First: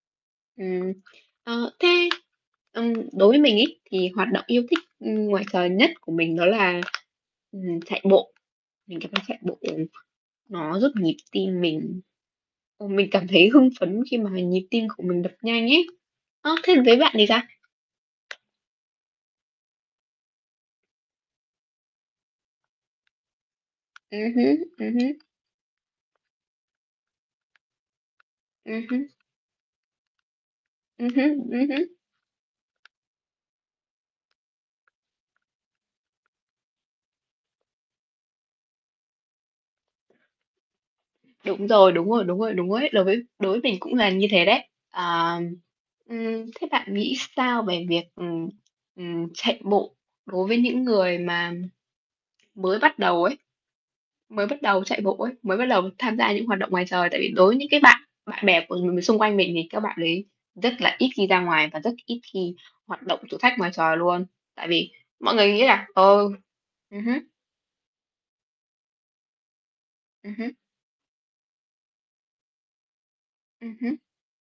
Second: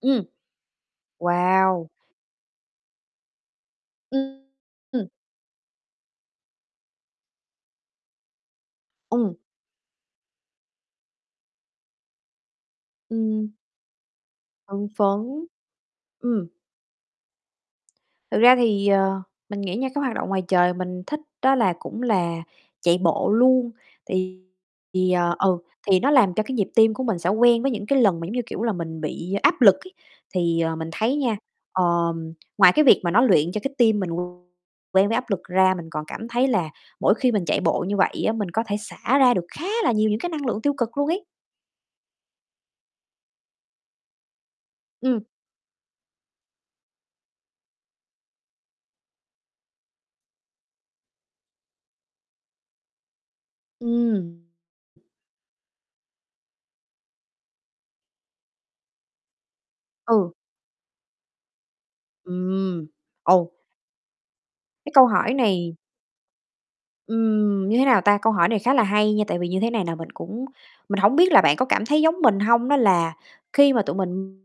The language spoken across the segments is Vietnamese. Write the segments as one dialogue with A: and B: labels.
A: Ừm.
B: Ừm, ờ,
A: Wow!
B: thế, ừm, đối với mình ấy, thì hoạt động yêu thích,
A: Ừm.
B: ừm, ngoài trời nhất của mình đó là, ừm, chạy bộ, mình cảm giác
A: Ừm.
B: chạy bộ nó giúp nhịp tim mình ờ, mình cảm thấy
A: Ừm.
B: hưng phấn khi mà h nhịp tim
A: Hưng
B: của mình đập
A: phấn,
B: nhanh ấy.
A: ừm.
B: Ơ, thế còn với bạn thì sao?
A: Thực ra thì, ờ, mình nghĩ nha, cái hoạt động ngoài trời mình thích đó là cũng là chạy bộ luôn,
B: Ừm
A: thì,
B: hứm, ừm hứm.
A: ờ ừ, thì nó làm cho cái nhịp tim của mình sẽ quen với những cái lần mà, giống như kiểu là,
B: Ừm
A: mình
B: hứm.
A: bị áp lực ấy. Thì, ờ, mình
B: Ừm
A: thấy
B: hứm,
A: nha,
B: ừm hứm.
A: ờm, ngoài cái việc mà nó luyện cho cái tim mình quen với áp lực ra, mình còn cảm thấy là mỗi khi mình chạy bộ như vậy á, mình có thể xả ra được khá là nhiều những cái năng lượng tiêu cực luôn ấy.
B: Đúng rồi, đúng rồi, đúng rồi, đúng rồi ấy, đối với đối với mình cũng là như thế đấy.
A: Ừm.
B: Ờ, ừm, thế bạn nghĩ sao về việc, ừm, ừm, chạy bộ đối với những người mà mới bắt đầu ấy, mới
A: Ừm.
B: bắt đầu chạy bộ ấy, mới bắt đầu tham gia những hoạt động ngoài trời? Tại vì đối với những cái bạn bạn bè của nhiều người xung quanh mình thì các bạn đấy
A: Ừ.
B: rất là ít khi ra ngoài và rất ít khi
A: Ừm,
B: hoạt động thử
A: ừ.
B: thách ngoài trời luôn, tại vì
A: Cái câu
B: mọi
A: hỏi
B: người nghĩ
A: này
B: là, ờ ừm hứm.
A: Ừm, như thế nào ta, câu hỏi này khá là hay nha, tại vì như thế này nè, mình
B: Ừm
A: cũng
B: hứm.
A: mình hổng biết là bạn có cảm thấy giống mình hông? Đó là khi
B: Ừm
A: mà
B: hứm.
A: tụi mình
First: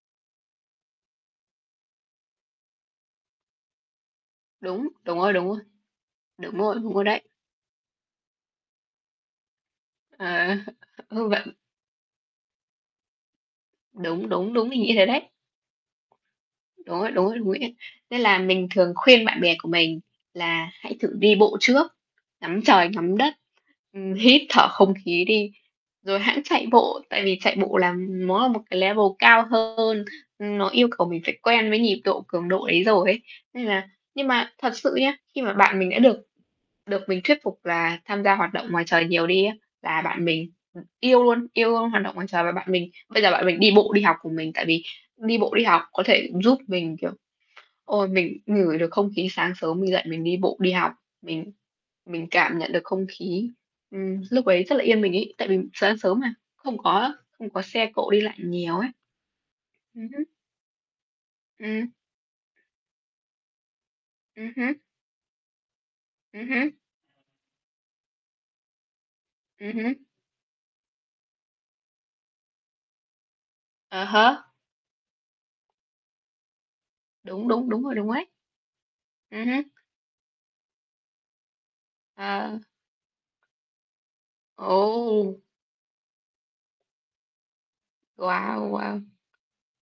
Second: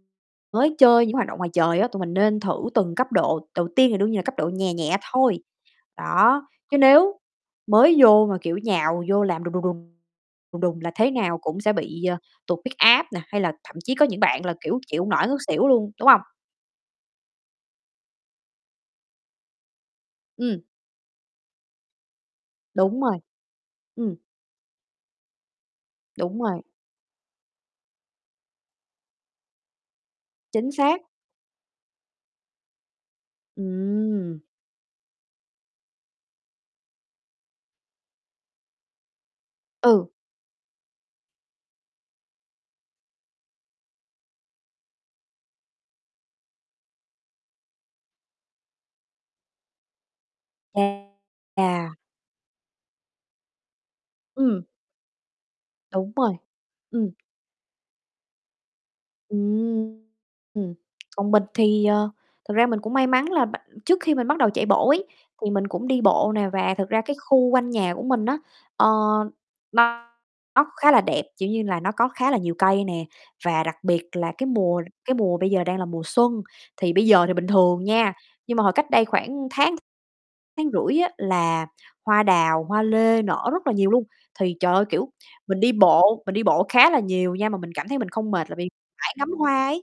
A: mới chơi những hoạt động ngoài trời á, tụi mình nên thử từng cấp độ, đầu tiên thì đương nhiên là cấp độ nhè
B: Đúng,
A: nhẹ
B: đúng rồi,
A: thôi.
B: đúng rồi.
A: Đó,
B: Đúng rồi,
A: chứ
B: đúng rồi
A: nếu
B: đấy.
A: mới vô mà, kiểu, nhào vô làm đùng đùng, đùng
B: À,
A: đùng đùng, là thế
B: ơ,
A: nào
B: vẫn
A: cũng sẽ bị, ờ, tụt huyết áp nè, hay là thậm chí có những
B: Đúng,
A: bạn
B: đúng,
A: là,
B: đúng,
A: kiểu,
B: mình nghĩ
A: chịu
B: thế
A: hổng
B: đấy.
A: nổi ngất xỉu luôn, đúng hông?
B: Đúng rồi, đúng rồi, đúng ấy. Nên là mình thường khuyên bạn bè của mình
A: Ừm.
B: là hãy thử đi bộ trước, ngắm trời
A: Đúng
B: ngắm
A: rồi.
B: đất, ưm,
A: Ừm.
B: hít thở không khí đi rồi
A: Đúng
B: hẵng
A: rồi.
B: chạy bộ. Tại vì chạy bộ là nó là một cái level cao hơn, ừm, nó
A: Chính
B: yêu
A: xác!
B: cầu mình phải quen với nhịp độ, cường độ ấy rồi ấy. Nên là nhưng
A: Ừm.
B: mà thật sự nhá, khi mà bạn mình đã được được mình thuyết phục là tham gia hoạt động ngoài trời nhiều đi á, là
A: Ừ.
B: bạn mình, ừm, yêu luôn, yêu luôn hoạt động ngoài trời và bạn mình bây giờ bạn mình đi bộ đi học cùng mình. Tại vì đi bộ đi học có thể giúp mình, kiểu, ôi, mình ngửi được không khí sáng sớm mình dậy mình đi bộ đi học, mình
A: À.
B: mình cảm nhận được không khí, ừm, lúc
A: Ừm.
B: ấy rất là yên bình ấy, tại vì sáng
A: Đúng
B: sớm mà,
A: rồi,
B: không
A: ừm.
B: có không có xe cộ đi lại nhiều ấy. Ừm hứm.
A: Ừm, còn mình thì,
B: Ừm.
A: ờ, thực ra mình cũng may mắn là b trước khi mình bắt đầu
B: Ừm
A: chạy
B: hứm.
A: bộ ấy, thì mình cũng đi bộ
B: Ừm
A: nè,
B: hứm.
A: và thực ra cái khu quanh nhà của mình á, ờ,
B: Ừm hứm.
A: nó khá là đẹp, kiểu như là, nó có khá là nhiều cây nè. Và đặc
B: À
A: biệt là
B: há.
A: cái mùa cái mùa bây giờ đang là mùa xuân, thì bây giờ thì
B: Đúng,
A: bình
B: đúng, đúng
A: thường
B: rồi, đúng
A: nha,
B: rồi đấy.
A: nhưng mà hồi cách đây
B: Ừm
A: khoảng
B: hứm.
A: tháng, tháng rưỡi á, là hoa
B: À.
A: đào, hoa lê nở rất là nhiều luôn. Thì, trời ơi, kiểu,
B: Ồ!
A: mình đi bộ, mình đi bộ khá là nhiều nha, mà mình cảm thấy mình không mệt là
B: Wow,
A: vì
B: wow!
A: mải ngắm hoa ấy.